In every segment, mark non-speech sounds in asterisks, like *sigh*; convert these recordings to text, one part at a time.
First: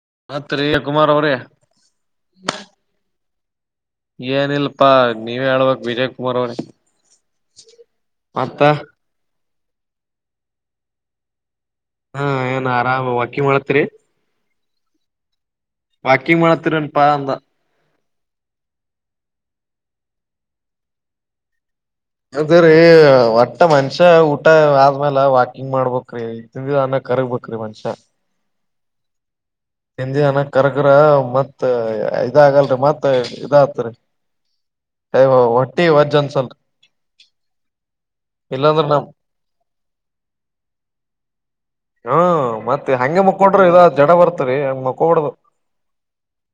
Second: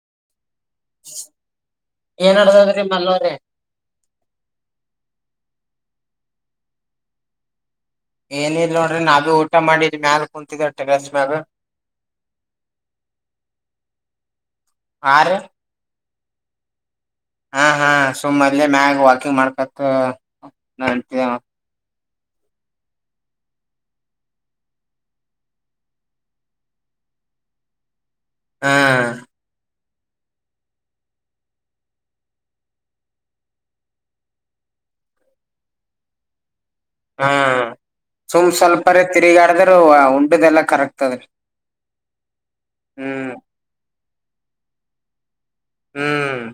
*inaudible* ಅವ್ರಿ ಏನ್ಡದದ್ರಿ ಮಲ್ಲವರೆ ಏನ ಇಲ್ಪಾ ನೀವೇ ಹೇಳ್ಬಕ್ ವಿಜಯ್ ಕುಮಾರ್ ಅವ್ರ ಏನ ಇಲ್ ನೋಡ್ರಿ ನಾದು ಊಟ ಮಾಡಿದ ಮ್ಯಾಲ ಕುಂತಿದ್ವಿ ಟೆರೇಸ್ ಮ್ಯಾಲ ಹಾ ಏನ್ ಆರಾಮ ವಾಕಿಂಗ್ ಮಾಡತ್ರಿ ಆರು ವಾಕಿಂಗ್ ಮಾಡಾತರಂ *unintelligible* ಸುಮ್ಮದಲೆ ಮ್ಯಾಗ ವಾಕಿಂಗ್ ಮಾಡ್ಕತ್ ನಂತ ಅದ್ರೀ ಒಟ್ಟ ಮನ್ಷ್ಯ ಊಟ ಆದ್ಮ್ಯಾಲ ವಾಕಿಂಗ್ ಮಾಡ್ಬ್ರಿ ತಿಿಂದಿದ ಅನ್ನ ಕರ್ಗ್ಬೇಕ್ರೀ ಮನ್ಷ್ಯ ಹಾ ಹಿಂದಿ ಜನ ಕರ್ಕ್ರ ಮತ್ ಇದ ಆಾಗಲ್ರಿ ಮತ್ತ್ ಇದ ಆತ್ರಿಯ ಹೊಟ್ಟಿ ವಜ್ ಅನ್ಸಲ್ರಿ ಹ್ಮ್ ಸುಮ್ ಸ್ವಲ್ಪ ಇಲ್ಲಾಂದ್ರ ನಮ್ ತಿರುಗಾಡದ್ರರು ಉಂಡದೆಲ್ಲಾ ಕರಕ್ತದ್ರಿ ಹಾ ಮತ್ತೆ ಹಂಗೆ ಹ್ಮ್ ಮಕ್ಕೊಂಡ್ರ ಇದ ಜಡ ಬರ್ತರಿ ಮ ಕೋಡ್ದ ಹ್ಮ್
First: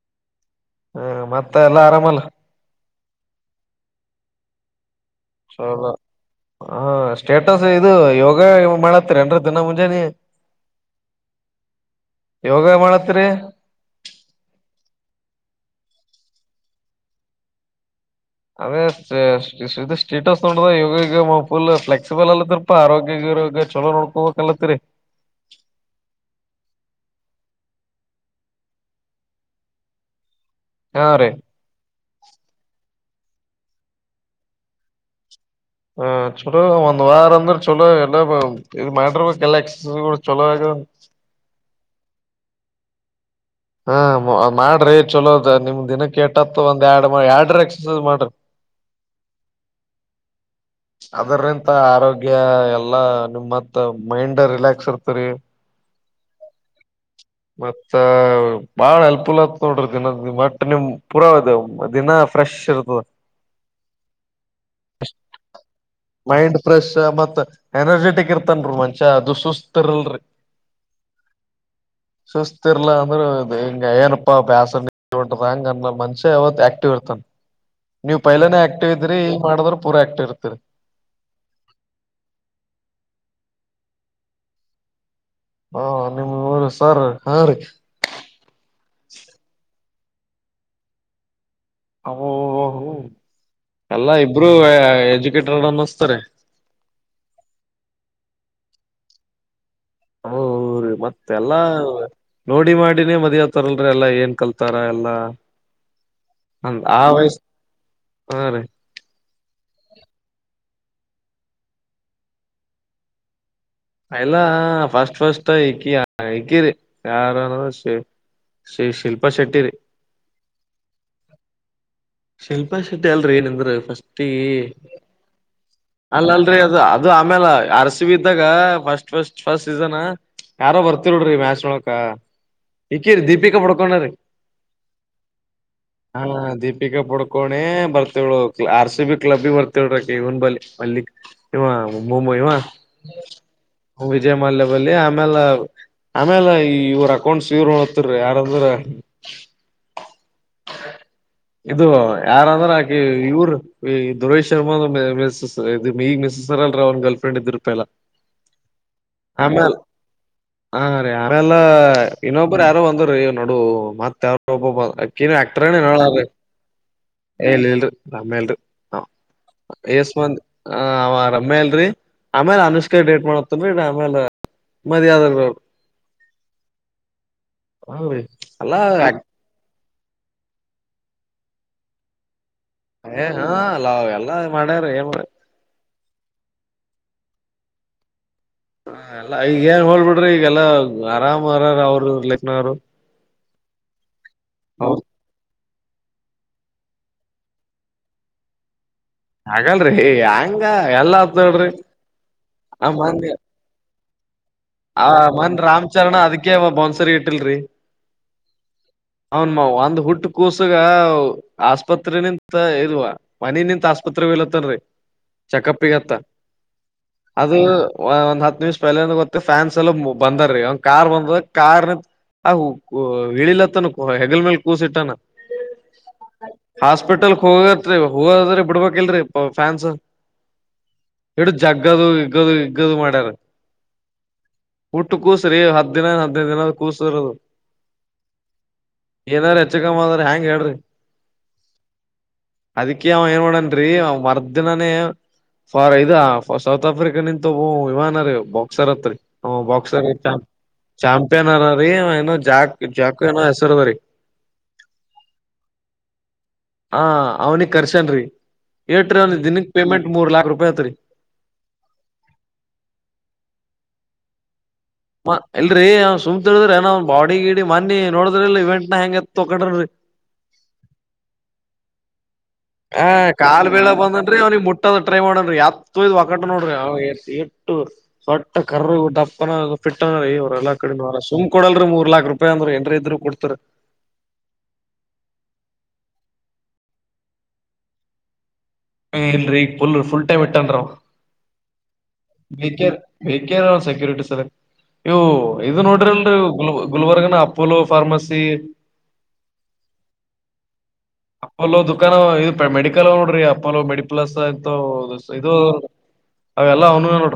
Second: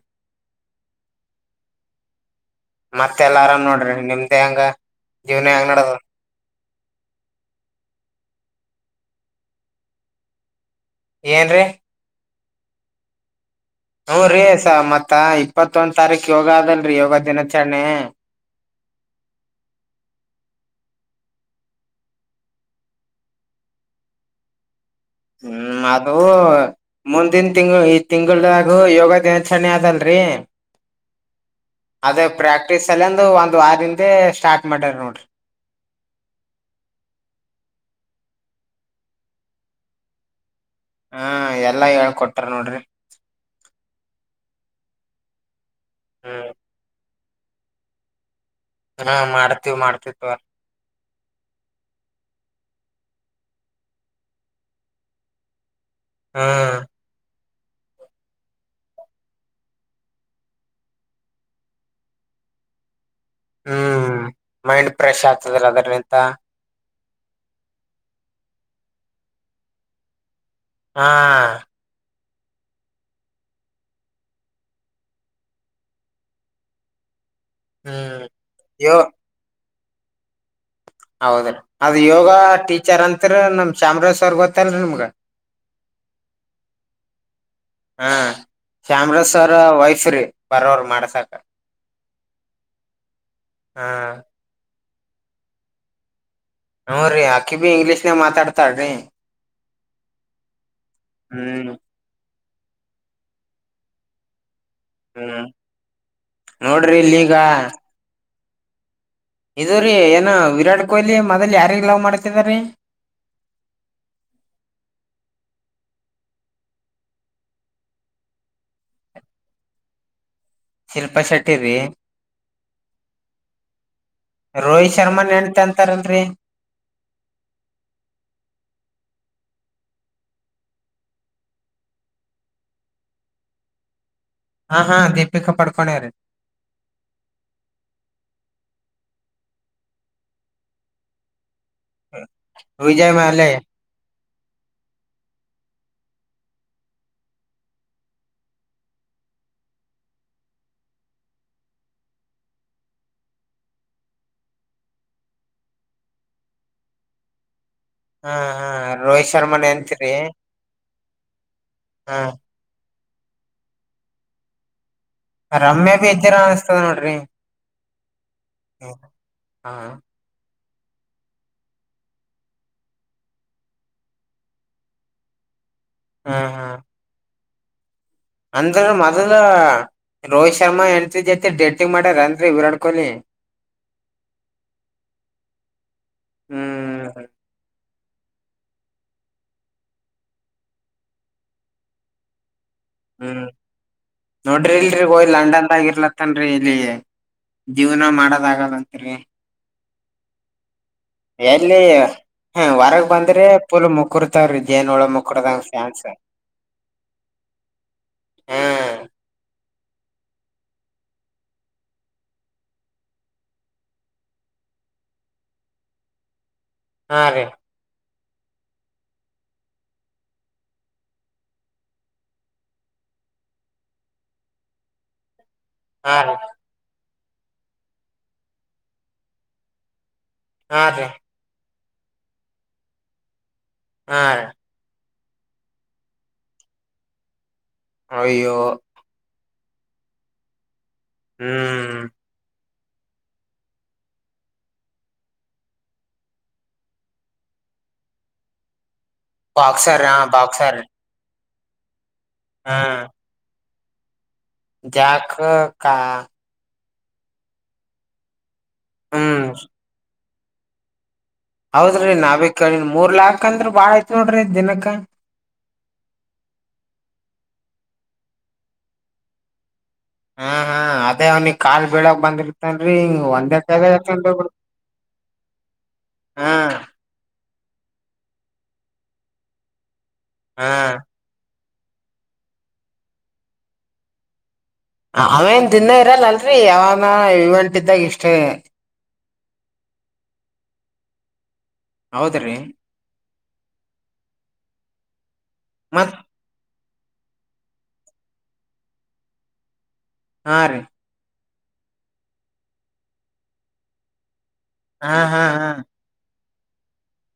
ಹ್ಮ ಮತ್ತ ಎಲ್ಲಾ ಆರಾಮಲ್ಲ ಮತ್ತ ಎಲ್ಲ ಆರಾಮ್ ನೋಡ್ರಿ ನಿಮ್ದ್ ಹೆಂಗ ಜೀವನೇ ಚಲೋ ಹೆಂಗ್ನಡದೇ ಹಾ ಸ್ಟೇಟಸ್ ಇದು ಯೋಗ ಮಾಡತ್ತರಿ ಎನ್ರ ದಿನ ಮುಂಜಾನೆ ಏನ್ ರೀ ಯೋಗ ಮಾಡತ್ರಿ ಹೂ ರೀ ಸ ಮತ್ತ ಇಪ್ಪತ್ತೊಂದ್ ತಾರೀಕ್ ಯೋಗ ಅದಲ್ರರಿ ಯೋಗ ದಿನಾಚರಣೆ ಅದೇ ಸ್ಟೇಟಸ್ ನೋಡದ ಯೋಗ ಗಿಗ ಫುಲ್ ಫ್ಲೆಕ್ಸಿಬಲ್ ಅಲತ್ತರಿಪಾ ಆರೋಗ್ಯರೋಗ್ಯ ಚಲೋ ನೋಡ್ಕೋಬೇಕಲ್ಲತ್ತರಿ ಮುಂದನ್ ತಿಂಗಳ ಈ ತಿಂಗಳಾಗ ಯೋಗ ದಿನಾಚರಣೆ ಆದಲ್ರಿ ಹಾ ರೀ ಅದ ಪ್ರಾಕ್ಟೀಸ್ ಸಲಂದು ಒಂದ್ ವಾರದಿಂದ ಸ್ಟಾರ್ಟ್ ಮಾಡ್ಯಾರ ನೋಡ್ರಿ ಹ ಚಲೋ ಒಂದ್ ವಾರ ಅಂದ್ರೆ ಚಲೋ ಎಲ್ಲ ಇ ಮಾಡ್ರ ಗಲಕ್ಸ ಚಲೋ ಆಗ ಹಾ ಎಲ್ಲಾ ಹೇಳ್ಕೊಟಾರ ನೋಡ್ರಿ ಹಾ ಮಾಡ್ರಿ ಚಲೋದ ನಿಮ್ ದಿನ ಹ್ಮ್ ಕೆೇಟ್ಟತ್ತತ್ತು ಒಂದ ಎರಡು ಯಾರ್ಡ್ರ ಎಕ್ಸರ್ಸೈಸ್ ಮಾಡ್ರಿ ಹಾ ಮಾಡ್ತೀವಿ್ ಮಾಡ್ತಿವಿ ಪ ಅದರಿಂತ ಆರೋಗ್ಯ ಎಲ್ಲಾ ನಿಮ್ಮತ್ ಮೈಂಡ್ ರಿಲ್ಯಕ್ಸ್ ಇರ್ತರಿ ಹಾ ಮತ್ತ ಬಾಳ ಹೆಲ್ಪ್ಫುಲ್ ಆತ್ ನೋಡ್ರಿ ದಿನದ ಮಟ್ ನಿಮ್ ಪುರಾ ದಿನ ಫ್ರೆಶ್ ಇರ್ತದ ಹ್ಮ್ ಮೈಂಡ್ ಫ್ರೆಶ್ ಆತದ *unintelligible* ಮೈಂಡ್ ಫ್ರೆಶ್ ಮತ್ ಎನರ್ಜೆಟಿಕ್ ಇರತಾನ್ ರಿ ಮನುಷ್ಯ ಅದು ಸುಸ್ತ ಇರಲ್ಲರಿ. ಹಾ ಸುಸ್ತತಿರ್ಲಾ ಅಂದ್ರೆ ಹಿಂಗ ಏನಪ್ಪಾ ಬ್ಯಾಸ ನಿ *inaudible* ಹಂಗ ಅಂದ ಮನುಷ್ಯಾ ಯಾವಾಗಲೂ ಆಕ್ಟಿವ್ ಇರ್ತಾನ. ನೀವ್ ಹ್ಮ್ ಪೈಲನೆೇ ಆಕ್ಟಿವ್ ಯೋ ಇದ್ರಿ ಈಗ ಮಾಡದ್ರ. ಪೂರಾ ಆಕ್ಟಿವ್ *inaudible* ಹೌದ್ರೀ ಅದ ಯೋಗ ಟೀಚರ್ ಅಂತ್ರ ನಮ್ ಚಾಮರಾಜ್ ಸರ ಅವರ್ ಗೊತ್ತಲ್ರಿ ನಿಮ್ಗ. ಹಾ ನಿಮ್ಮ ಇವ್ರು ಸರ್ ಹಾ ರಿ ಬರವರು ಮಾಡಸಕ ಅವು ಹಾ ಎಲ್ಲ ಇಬ್ಬರೂವೆ ಎಜ್ಯುಕೆಟೆಡ್ ಅನಸ್ತಾರೆ ಹೂರಿ ಅಕ್ಕಿ ಬಿ ಇಂಗ್ಲೀಷ್ನಾಗ ಮಾತಾಡ್ತಾಡ್ರಿ. ಹೂ ರೀ ಮತ್ತೆ ಎಲ್ಲಾ ನೋಡಿ ಮಾಡಿನೇ ಮದ್ವಿ ಆಗ್ತಾರಲ್ಲಿ ಎಲ್ಲ ಏನ್ ಕಲ್ತ್. ಹ್ಮ್ ನೋಡ್ರಿ ಇಲ್ಲಿಗ. ಹು ರೀ ಇದ್ರೀ ಏನ ವಿರಾಟ್ ಕೊಹ್ಲಿ. ಕೊಹ್ಲಿ ಮೊದಲ ಯಾರಿಗ್ ಲವ್ ಮಾಡ್ತಿದ್ರೀ. ಎಲ್ಲ ಫಸ್ಟ್ ಫಸ್ಟ್ ಇಕ್ಕಿ ಇಕಿರಿ ಯಾರ ಶ ಶ ಶಿಲ್ಪಾ ಶೆಟ್ಟಿರಿ. ಶಿಲ್ಪಾ ಶೆಟ್ಟಿ ರಿ ಶಿಲ್ಪಾ ಶೆಟ್ಟಿ ಅಲ್ರರಿ ಏನಂದ್ರ ಫಸ್ಟ್ ರೋಹಿತ್ ಶರ್ಮಾ ನೆಂಟ ಅಂತಾರಲ್ರರಿ ಅಲ್ಲ ಅಲ್ರರಿ ಅದು ಅದು ಆಮೇಲೆ ಆರ್ ಸಿ ಬಿ ಇದ್ದಾಗ ಫಸ್ಟ್. ಫಸ್ಟ್ ಫಸ್ಟ್ ಸೀಸನ್ ಯಾರೋ ಬರ್ತಿರ್ರಿ ಮ್ಯಾಚ್ ನೋಡಾಕ ಇಕಿರಿ ದೀಪಿಕಾ ಪಡ್ಕೋನಿರಿ. ಹಾ ಹಾ ದೀಪಿಕಾ ಪಡ್ಕೋನಿರಿ ದೀಪಿಕಾ ಪುಡ್ಕೋನೆ ಬರ್ತೀಳು ಆರ್ ಸಿ ಬಿ ಕ್ಲಬ್ ಬಿ ಬರ್ತಿದ್ಲರಿ ಇವನ್ ಬಿಲ್ಲಿ ಅಲ್ಲಿ ಇವ ಮುಂಬೈವ ವಿಜಯ್ ಮಾಲೆ ವಿಜಯ ಮಲ್ಯ ಬಲ್ಲಿ ಆಮೇಲೆ. ಆಮೇಲೆ ಈ ಇವ್ರ ಅಕೌಂಟ್ಸ್ ಇವ್ರ ನೋಡ್ತೀರಿ ಯಾರಂದ್ರ. ಇದು ಯಾರಂದ್ರ ಆಕಿ ಇವರು ಈ ಸುರೇಶ್ ಶರ್ಮಾ ಮಿಸ ಈಗ್ ಮಿಸ್ಸ್ರಲ್ ಅವನ್ ಗರ್ಲ್ ಫ್ರೆಂಡ್ ಇದ್ರ ಪೈಲಾ. ಹಾ ಹಾ ರೋಹಿತ್ ಶರ್ಮಾ ಆಮೇಲೆ ನೆಂತ್ರಿ ಹ ಆಮೇಲ್ಲ ಹಾ ಇನ್ನೊಬ್ಬರು ಯಾರೋ ಒಂದ ನಡು ಮತ್ತೆ ಯಾವ *inaudible* ನೀವ ಆಕ್ಟರ್ ಏನ ರಮ್ಯಾ ಹೇಳಲಾ ಬಿ ಭೈ. ಇದ್ದೀರ ಅನ್ಸ್ತದ ನೋಡ್ರಿ ಏನ ಇಲ್ರಿ ಆಮೇಲ್ರಿ ಹಾ ಹಾ ಎಸಮಂದಿ. ಹ ಆವ ರಮ್ಯ ಇಲ್ರಿ ಆಮೇಲ್ ಅನುಷ್ಕಾ ಡೇಟ್ ಮಾಡತ್ತನ್ರಿ ಆಮೇಲೆ ಮದುವೆ ಆದ್ರ ಬೇಕು. ಹಾ ಹಾ ಹ್ರಿ ಅಲ್ಲಾ ಅಂದ್ರ ಮೊದಲ ರೋಹಿತ್ ಶರ್ಮ ಹೆಂಡತಿ ಜತೆ ಡೆಟಿಂಗ ಮಾಡ್ಯರೇನ್. ಏ ಹಾಲ್ಲಾಎಲ್ಲ ಮಾಡ್ಯಾರ ಏನ್ ಮಾ ಹ್ಮ್ ಹ ಎಲ್ಲಾ ಈಗ ಏನ್ ಹೋಲ ಬಿಡ್ರಿ ಈಗಲ್ಲಾ ಆರಾಮ್ರಾರ ಅವರು ಲೆಕ್ನವರು. ಹ್ಮ. ನೋಡ್ರಿ ಇಲ್ರಿ ಹೋಗಿ ಲಂಡನ್ ಅವ ಇರ್ರಂತ್ತನ್ರಿ ಇಲ್ಲಿ ಜೀವ್ನ ಮಾಡದಲಗದಂತ್ರಿ. ಹಾಗಲ್ರಿ ಹಂಗ ಎಲ್ಲ ಆತ್ ನೋಡ್ರಿ ಎಲ್ಲಿ ಹ ಆ ಹೊರಗ್ ಮೊನ್ನೆ ಬಂದ್ರೆ ಪುಲ್ ಮುಕ್ ಆ ಮನ್ ರಾಮ್ಚರಣ ಅದಕ ಬೌನ್ಸರ್ ಇಟ್ಟಿಲ್ರಿ. ಹಾ. ಹೌನ್ ಮಾ ಒಂದ್ ಹುಟ್ಟ ಕೂಸಗ ಆಸ್ಪತ್ರೆ ನಿಂತ ಇದುವ ಮನ ನಿಂತ ಆಸ್ಪತ್ರೆ ಇಲತ್ತನ್ರಿ ಚೆಕಪ್ಗತ್ತ. ಹಾ ರೀ ಅದು ಒಂದ್ ಹತ್ ನಿಮಿಷಾ ಪಲೆಂದ ಗೊತ್ತೆ ಫ್ಯಾನ್ಸ್ ಎಲ್ಲ ಬಂದಾರೀ ಒಂದ್ ಕಾರ್ ಬಂದಾಗ ಕಾರ್ ಆ ಆ ಇಳಿಲತ್ತನ. ಹೊ ಹೆಗಲ್ ಮೇಲ ಕೂಸ ಇಟ್ಟಾನಾ. ಹಾ ರ ಹಾಸ್ಪಿಟಲ್ ಹೋಗತ್ರಿ ಹೋಗದ್ರ ಬಿಡ್ಬೇಕಲ್ರರಿ ಫ್ಯಾನ್ಸ್. ಹಾರೀ. ಹಿಡಿದು ಜಗ್ಗದು ಇಗ್ಗದು ಇಗ್ಗದು ಮಾಡ್ಯಾರ. ಹಾ. ಹೂಟ್ಟ ಕೂಸ್ರಿ ಹತ್ತಾ ದಿನ ಹದ್ನೈದ ದಿನದ ಕೂಸರದ. ಅಯ್ಯೋ. ಏನಾರ ಹೆಚ್ಚು ಕಮ್ಮ ಆದದ್ರ ಹೆಯಾಂಗ ಹೇಳ್ರಿ. ಹ್ಮ್. ಅದಕ್ಕೆ ಅವ ಏನ್ ಮಾಡ್ಯಾನ್ರಿ ಅವ ಮರ್ದಿನಾನೇ ಫಾರ್ ಇದ ಸೌತ್ ಆಫ್ರಿಕಾ ನಿಂತ ಒಬ್ ವಿಮಾನ ರೀ ಬಾಕ್ಸರ್ ಹತ್ರಿ. ಬಾಕ್ಸರ್ ಹಾ ಬಾಕ್ಸರ್ ಪ್ಯನಾರ ರೀ ಜಾಗ ಜಾಕ ಚರ್ವರಿ ಜಾಖಕ್ಕಾ ಹಾ ಅವ್ನಿಗ್ ಕರ್ಶನರಿ. ಎಟ್ರಿ ಹ್ಮ್ ದಿನಕ ಪೇಮೆಂಟ ಮೂರ್ ಲಾಕ್ ಕೃಪಾಯ ತ್ರರಿ. ಹೌದ್ರಿ ನಾವಿ ಕಿ ಮೂರ್ ಲಾಕ್ ಅಂದ್ರ ಬಾಳ ಆಯತ್ ನೋಡ್ರಿ ದಿನಕ್ *inaudible* ಇಲ್ರರಿ ಅವ್ ಸುಮ್ನ ತಿಳಿದಿರಿ ಏನ್ ಬಾಡಿ ಗಿಡಿ ಮಿ ನೋಡ್ರಿ ಇಲ್ಲ ಇವೆಂಟ್ ನ ಹೆಂಗ್ತ್ ತಕಟ್ರರಿ ಹಾ ಹಾ ಅದೇ ಅವನಿ ಕಾಲ್ ಬೀಳಕ್ ಬಂದ ಹ ಕಾಲ್ ಬೀಳಾ ಬಂದನರಿ ಅವ್ನಿಗ್ ಮುಟ್ಟದ ಟ್ರೈ ಮಾಡನರಿ ಎತ್ಯ್ ಒಕಾಟ ಹಾ ನೋಡ್ರಿ ಅವ ಸ್ಟ್ಟ ಕರ್ರ ದಪ್ಪನ ಪಿಟ್ಟ ಇವ್ರ್ ಹಾ ಎಲ್ಲರ್ ಕಡೆ ಇಂದ ವರ ಸುಮ್ನ್ ಕೊಡಲ್ರಿ ಮೂರ್ ಲಾಖ ರೂಪಾಯಿ ಅಂದ್ರು ಎಂಡ್ರು ಇದರು ಕೊಡ್ತರಿ. ಅವೇನ್ ತಿನ್ನ ಇರಲ್ಲ ಅಲ್ರರಿ ಯಾವನ ಇವೆಂಟ್ ಇದ್ದಾಗ ಇಷ್ಟೇ. ಹುನ್ರಿ ಈಗ್ ಫುಲ್ ಟೈಮ್ ಇಟನರಿ ಆವಾ. ಹೌದ್ರಿ *unintelligible* ಬೇಕೇನ ಸೆಕ್ಯೂರಿಟಿ ಸರಿ ಇವು. ಇದು ನೋಡ್ರಿ ಮತ್ ಒಂದ್ ಗುಲ್ ಗುಲ್ಬರ್ಗನ ಅಪೋಲೋ ಫಾರ್ಮಸಿ. ಹಾ ರೀ ಅಪೋಲೋ ದುಕಾನ ಇ ಮೆಡಿಕಲ್ ನೋಡ್ರಿ ಅಪೋಲೋ ಮೆಡಿ ಪಲಸ್. ಹಾ ಅದುೌದು ಹಾ ಇದು. ಹಾ ಅವೆಲ್ಲ ಅವ್ನ್ವೇ ನೋಡ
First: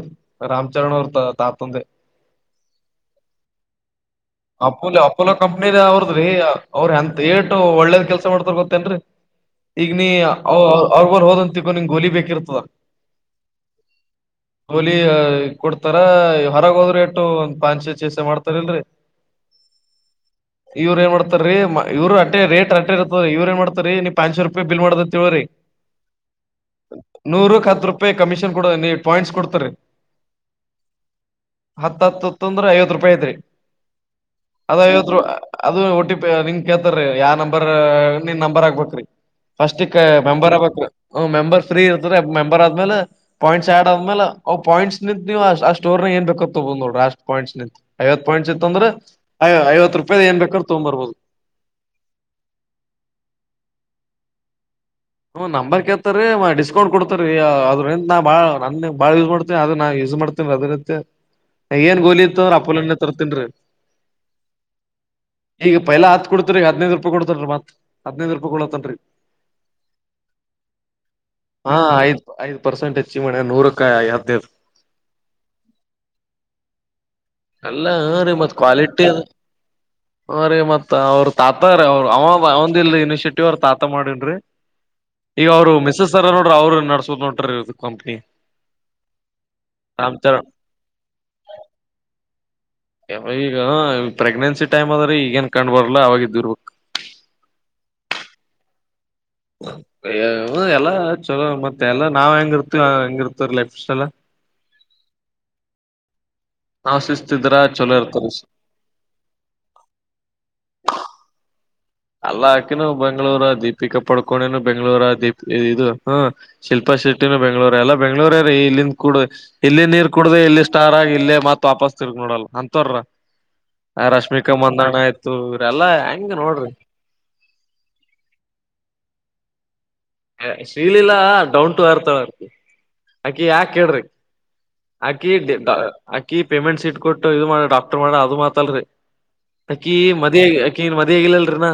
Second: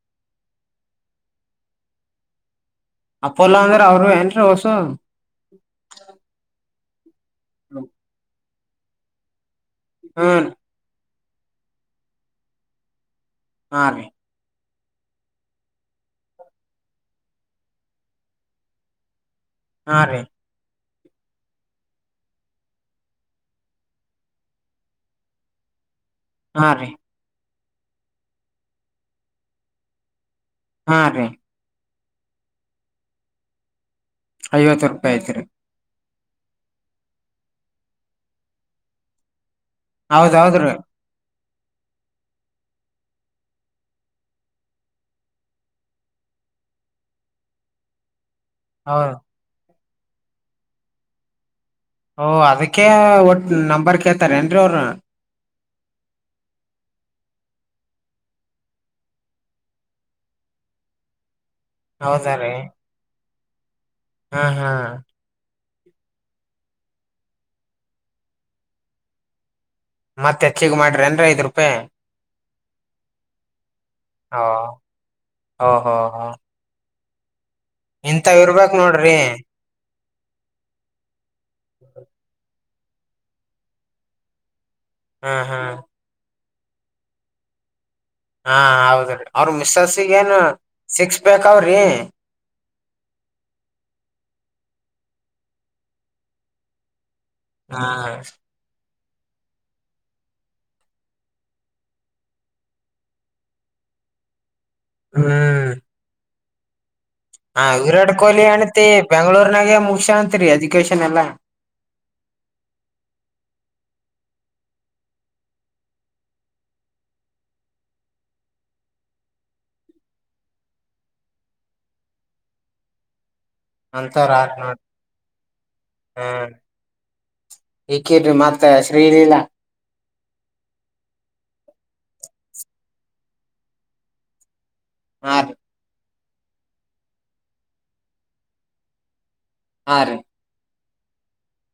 ರಾಮ್ಚರಣ್ ಅವ್ರ ತಾತಂದೆ. ಅಪೋಲೋ ಅಂದ್ರ ಅವರು ಏನ್ರೀ ಹೊಸು ಅಪೋಲೋ ಅಪೋಲೋ ಕಂಪ್ನಿ ಅವ್ರದ್ರೀ. ಅವ್ರ ಅಂತ್ ದೇಟು ಒಳ್ಳೇದ ಕೆಲಸ ಮಾಡ್ ಹೋಬಕ್ ತ್ರೆನ್ರಿ ಈಗ್ ನೀ ಹ್ಮ್ ಅವ್ ಅವ್ ರ್ ಹೋದಂತಗೋ ನಿಂಗ ಗೋಲಿ ಬೇಕಿರ್ತದ. ಹಾ ರೀ ಹೋಲಿ ಕೊಡ್ತಾರ ಹೊರಗೆ ಹೋದ್ರೆ ಎಟ್ಟು ಒಂದ್ ಪಾಂಸೆ ಚೇಸೆ ಮಾಡ್ತಾರ ಇಲ್ರಿ. ಹಾ ರೀ ಇವ್ರ್ ಏನ್ ಮಾಡ್ತಾರೆೀ ಇವ್ರು ಆಟೇ ರೇಟ್ ಆಟೇ ಇರ್ತದ ಇವ್ರ್ ಏನ್ ಮಾಡ್ ರಿ ನೀನ್ ಪಂನ್ಸ ರೂಪಾಯಿ ಬಿಲ್ ಮಾಡದ ತಿಳ್ರಿ. ಹಾ ರೀ ನೂರು ಕ್ ತ್ರು ರೂಪಾಯಿ ಕಮಿಷನ್ ಕೊೂಡ್ ನೀ ಪಾಯಿಂಟ್ಸ್ ಕೊಡ್ತರಿ. ಹಾ ರೀ ಹತ್ತ ಹತ್ತುತ್ತು ಅಂದ್ರೆ ಐವತ್ತು ರೂಪಾಯಿ ಐತ್ರಿ. ಐವತ್ತು ರೂಪಾಯಿ ಅದವತ್ತುರು ಐತ್ರಿ ಅದು ಒಟ್ಟಿ ನಿಂಗ ಕೇಳ್ತಾರೀ ಯಾವ ನಂಬರ್. ನೀನ್ ನಂಬರ್ ಆಗ್ಬೇಕೇ್ರಿ. ಫಸ್ಟ ಕ ಹೌದ್ ಮೆಂಬರ್ ಹೌದ್ರಿ ಆಗ್ಬೇಕ ಮೆಂಬರ್. ಫ್ರೀ ಇರ್ತದೆ ಮೆಂಬರ್ ಆದ್ಮೇಲೆ ಪಾಯಿಂಟ್ಸ್ ಆಡ್ ಆದ್ಮೇಲೆ ಅವು ಪಾಯಿಂಟ್ಸ್ ನಿತ್ ನೀವು ಆ ಸ್ಟೂರ ಏನ್ ಬೇಕು ತೊಗೋಬಹುದ ನೋಡ್ರಿ ಅಷ್ಟ ಪಾಯಿಂಟ್ ನಿತ್ ಐವತ್ತು. ಪಾಯಿಂಟ್ಸ್ ಇತ್ತು ಅಂದ್ರೆ ಹೌದ್ ಐವತ್ತು ರೂಪಾಯಿ. ರುಪಾಯ್ದ್ ಏನ್ ಬೇಕಾದ ತಗೊಂಡ್ ಬರ್ಬೋದು. ಹೊ ಅದಕ್ಕೆ ಒಟ್ ನಂಬರ್ ಕೇಳ್ತಾರೇಏನ್ರಿ ಅವರು. ಹೂ ನಂಬರ್ ಕೇಳ್ತ ರೀ ಡಿಸ್ಕೌಂಟ್ ಕೊಡ್ತಾರ ರೀ ಅದ್ರಿಂದ ನಾ ಭಾಳ ನನ್ನ ಭಾಳ ಯೂಸ್ ಮಾಡ್ತೀ ಅದದು ನಾ ಯೂಸ್ ಮಾಡ್ತೀನ ರೀ ಅದ್ರಿರುತ್ತೆ. ಏನ್ ಗೋಲಿ ಹೌದ ಇತ್ ಅವ್ರ ರೀ ಅಪ್ಪಲನ್ನ ತರ್ತನ್ರಿ. ಹಾ ಹಾ ಈಗ ಪೈಲ ಹತ್ ಕೊಡ್ತರಿಗ ಹದನೈದ ರೂಪಾಯಿ ಕೊಡ್ತನ್ರಿ ಮತ್ ಹದನೈದ್ ರೂಪಾಯಿ ಕೊಡತನ್ರಿಈಗ ಮತ್ತ ಹೆಚ್ಚಗ ಮಾಡ್ರಿ ಅನ್ ಐದ್ ರೂಪಾಯಿ. ಐದ ಪರ್ಸಂಟ್ ಹೆಚ್ಚಿಗ ಮಾಡ್ಯಾನ್ ನೂರಕ್ ಹಾ ಹ ಹಾ ಹಾ ಅಲ್ಲ ಹ ರೀ ಮತ್ ಕ್ವಾಲಿಟಿ ಅವ್ರ ಮತ್ತ ಅವ್ರ ತಾತಾರೆ ಅವು ಅವನ ಇಲ್ಲ ಇನಿಷಿಯೇಟಿವ್ ಅವ್ರ ತಾತ ಮಾಡಿದರೀ ಹಾ ಈಗ ಹಾ ಅವರು ಮಿಸಸ್ ಸರ ನೋಡಿ, ಅವರು ನಡಸಕೋತ ಹೋಂಟಾರಿ ಇದ ಹಾ ಹೌದ್ರಿ ಅವ್ರ ಮಿಸ್ಸಸ್ಸಗ ಏನು ರಾಮಚರಣ್ ಸಿಕ್ಸ ಪ್ಯಾಕ ಅವ್ರಿ ಈಗ ಪ್ರೆಗ್ನೆನ್ಸಿ ಟೈಮ್ ಅದ್ರೆ ಈಗೇನ್ ಕಂಡ್ ಬರ್ಲ ಅವಾಗ ಇದರಬೇಕ. ಹಾ ಎಲ್ಲ ಚಲೋ ಮತ್ತೆ ಎಲ್ಲ ನಾವ್ ಹೆಂಗಿರ್ತೀವಿ ಹಂಗಿರ್ತವ ಲೈಫ್ ಸ್ಟೆಲ್ಲ. ಹ್ಮ್ ನಾವ್ ಶಿಸ್ತಿದ್ರ ಹ ಚಲೋ ವಿರಾಟ್ ಇರ್ತಾರ ಕೊಹ್ಲಿ ಹೆಂಡತಿ ಬೆಂಗ್ಳೂರ್ ನಾಗೆ ಮುಗ್ಸ್ಯಾಳತ್ರಿ ಎಜುಕೇಶನ್ ಎಲ್ಲಾ. ಅಲ್ಲ ಅಕಿನೂ ಬೆಂಗ್ಳೂರ ದೀಪಿಕಾ ಪಡ್ಕೋಣನು ಬೆಂಗ್ಳೂರ ದೀಪ ಇದು ಹ್ಮ ಶಿಲ್ಪಾ ಶಿಟ್ಟಿನೂ ಬೆಂಗ್ಳೂರ ಎಲ್ಲ ಬೆಂಗ್ಳೂರ ರೀ ಇಲ್ಲಿಂದ ಕುಡ ಇಲ್ಲಿ ನೀರ್ ಕುಡ್ದ ಇಲ್ಲಿ ಸ್ಟಾರ್ ಆಗಿ ಇಲ್ಲೇ ಮತ್ ವಾಪಸ್ ತಿರ್ಗ ನೋಡಲ್ಲ ಅಂತರಾವರ. ಆ ಅಂತವ್ರ ಆರ್ ರಶ್ಮಿಕಾ ನೋಡ್ರಿ ಮಂದಣ ಆಯ್ತು ಇವ್ರ ಎಲ್ಲಾ ಹೆಂಗ ನೋಡ್ರಿ. ಇಕಿ ಮತ್ತ Sreeleela, Sreeleela down to earth ಅವರ್ತಿ ಅಕಿ ಯಾಕ ಕೇಳ್ರಿ ಆಕಿ ಹಾ ರೀ *unintelligible* ಅಕಿ ಪೇಮೆಂಟ್ಸ್ ಸಿಟ್ ಕೊಟ್ಟು ಇದು ಮಾಡ ಡಾಕ್ಟರ್ ಮಾಡಾಳ ಅದು ಮಾತಲ್ರಿ, ಅಕಿ ಹಾ ರೀ ಮದವಿ ಆಕಿ ಮದವಿ ಆಗಿಲ್ಲ ರಿ ಇನಾ.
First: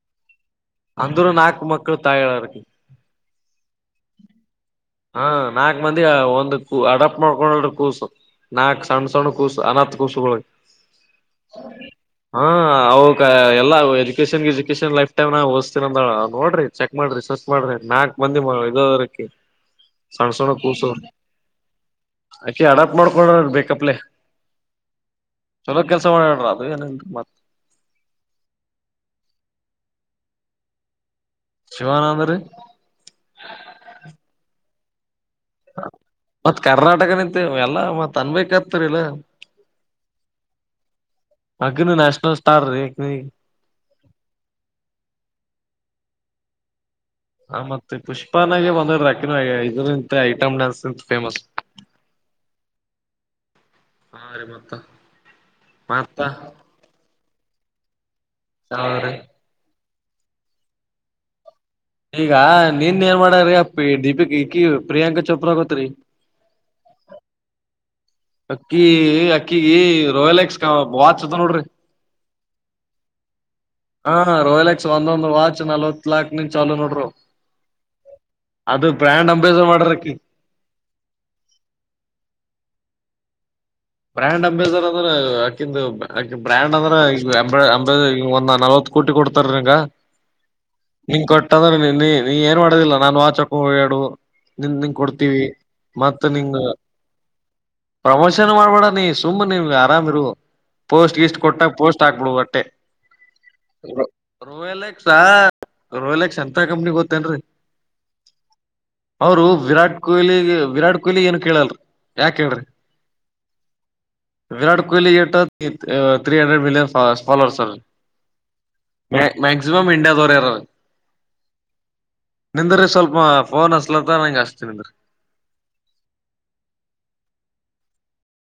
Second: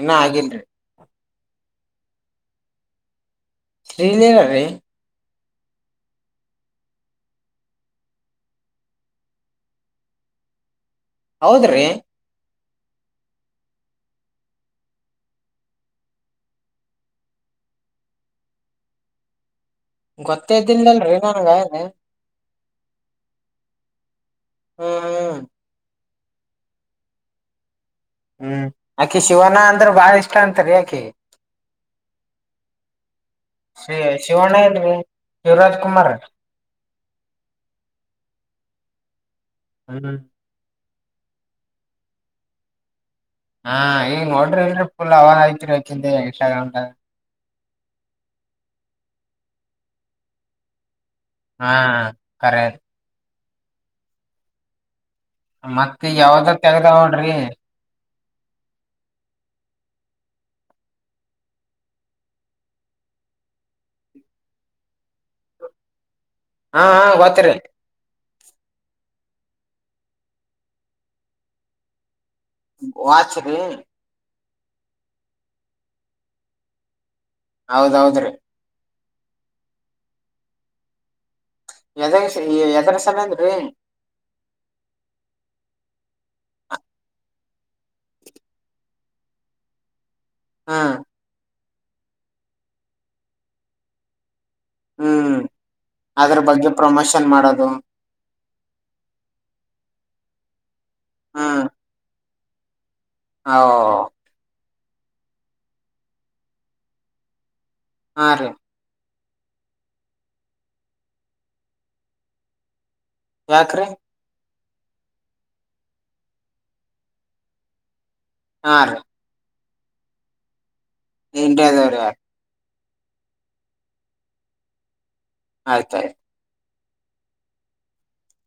ಇನ್ನ ಆಗಿಲ್ರಿ ಅಂದರು ನಾಲ್ಕ ಮ ಮಕ್ಕಳ ತಾಯಳ ಶೀ ಲಿಲಾ ರೀ ಹಾ ನಾಕ್ ಮಂದಿ ಒಂದು ಅಡಪ್ ಮಾಡ್ಕೊಂಡ ಕೂಸು ನಾಕ್ ಸಣ್ಣ ಸಣ್ಣ ಕೂಸು ಅನಾಥ ಕೂಸುಗೋಳಿಗಿ. ಹೌದ್ರಿ ಹಾ ಅವಕ ಎಲ್ಲ ಎಜುಕೇಶನ್ ಗಿಜುಕೇೇಶನ್ ಲೈಫ್ ಟೈಮ್ ನ ಓದಿಸ್ತೀನಿ ಅಂದಳ ನೋಡ್ರಿ ಚೆಕ್ ಮಾಡ್ರಿ ಸರ್ಚ್ ಮಾಡ್ರಿ ನಾಲ್ಕ್ ಮಂದಿ ಇದ ಅದಾಳಕಿ. ಗೊತ್ತೇದಿಲ್ಲಲ್ರರಿ ನನ್ಗನೆ ಇನ್ ಆಕಿ ಹಡಪ್ ಮಾಡ್ಕೊಂಡಳ ಬೇಕಪ್ಲೆೇ ಹ್ಮ್ ಚಲೋ ಕೆಲಸ ಸ ಮಾಡಳ ಅದು ಏನ ಅಂದ್ರೆ ಮತ್ತೆ ಹ್ಮ್ ಆಕಿ ಶಿವನ ಅಂದ್ರ ಬಾಳ ಇಷ್ಟ ಅಂತರಿ ಆಾಕಿ *inaudible* ಶಿವಾನಂದ್ರಿ ಶ ಶಿವಣಯ ರ ರೀ ಶಿವರಾಜ್ ಕುಮಾರ್ ಮತ್ ಕರ್ನಾಟಕ ನಿಂತ ಎಲ್ಲ ಮತ್ ಅನ್ಬೇಕತರಿಲ್ಲ ಹ್ಮ ಹಕಿನು ನ್ಯಾಷನಲ್ ಸ್ಟಾರ್ ರ ನೀ ಹಾ ಇದಿ ಗ್ರಾಮ್ ದಾಗ ಹ ಮತ್ತೆ ಪುಷ್ಪನಾಗೆ ಒಂದಾ ಐಟಮ್ ಡಾನ್ಸ್ ಹಾ ಕರೆ ಹಾ ರಿ ಮತ್ತ ಮತ್ತ ಯಾವ್ದ ತೆಗದಳ್ ಹೋಡ್ರಿ ಸಾವ್ರ ಈಗ ನೀನ್ ಏನ್ ಮಾಡಾರ್ರಿ ದೀಪಿಕ್ ಈಕಿ ಪ್ರಿಯಾಂಕಾ ಚೋಪ್ರಗೋತ್ರಿ ಹಾ ಹಾ ಗೋತ್ರಿ ಅಕ್ಕಿ ಅಕ್ಕಿಗ ರೋಯಲ್ ಎಕ್ಸ್ ವಾಚ್ ಅದ ನೋಡ್ರಿ ವಾಚ್ ರಿ ಹಾ ಹ ರೋಯಲ್ ಎಕ್ಸ್ ಒಂದೊಂದ್ ವಾಚ್ ನಲ್ವತ್ ಲಾಕ್ ನಿಂ ಚಾಲ್ ನೋಡರಿ ಹೌದೌದ್ರಿ ಅದು ಬ್ರ್ಯಾಂಡ್ ಅಂಬೇಸರ್ ಮಾಡರಕಿ ಎದ ಸ್ ಎದರ ಸಬಂದ್ ನ್ರಿ ಬ್ರ್ಯಾಂಡ್ ಅಂಬೇಸರ್ ಅಂದ್ರ ಅಂಬೆ ಅಂಬೆ ಒಂದ ನಲ್ವತ್ ಕೋಟಿ ಕೊಡ್ತಾರ ಹಿಗ ಹಾ ನೀನ್ ಕೊಟ್ಟ ಹದ್ರ ಇಲ್ಲಿ ನೀ ಏನ್ ಮಾಡುದಿಲ್ಲ ನಾನು ವಾಚ್ ಹಾಕುದ್ ಹೊಡಡು ನಿನ್ ನಿಂಗ ಹ್ಮ್ ಕೊಡ್ತೀವಿ ಮತ್ತ ಅದ್ರ ನಿಂಗ ಬಗ್ಗೆ ಪ್ರಮೋಷನ್ ಮಾಡೋದು ಪ್ರಮೋಷನ್ ನೀ ಸುಮ್ಮನೀರ್ಲ್ಲೆ ಆರಾಮ್ ಇರು ಪೋಸ್ಟ್ ಗಿಸ್ಟ್ ಕೊಟ್ಟಾಗ ಪೋಸ್ಟ್ ಹಾಕ್ಬಡು ಟ್ಟೆ ಹೌ ಸ ರೋಯಲ್ ಎಕ್ಸ್ ಎಂತ ಕಂಪ್ನಿ ಗೊತ್ತೇನ್ರೀ ಆರಿ ಅವರು ವಿರಾಟ್ ಕೊಹ್ಲಿ ವಿರಾಟ್ ಕೊಹ್ಲಿ ಏನು ಕೇಳಲ್ರಿ ಯಾಕ ಹೇಳ್ರಿ ಯಾಕ್ರೀ Virat Kohli three hundred million follower sir ಹಾ ರೀ ಮ ಮ ಸಿಮ ಮಂಡಾರರ ನಿಟದರ ನಿಂದ್ರೀ ಸ್ವಲ್ಪ ಫೋನ್ ಹಸ್ಲತ್ತ ನಂಗಗೆ ಹಸ್ತೀನಿ ಅನ್ರಿ ಆಯ್ತಾಯ್ತು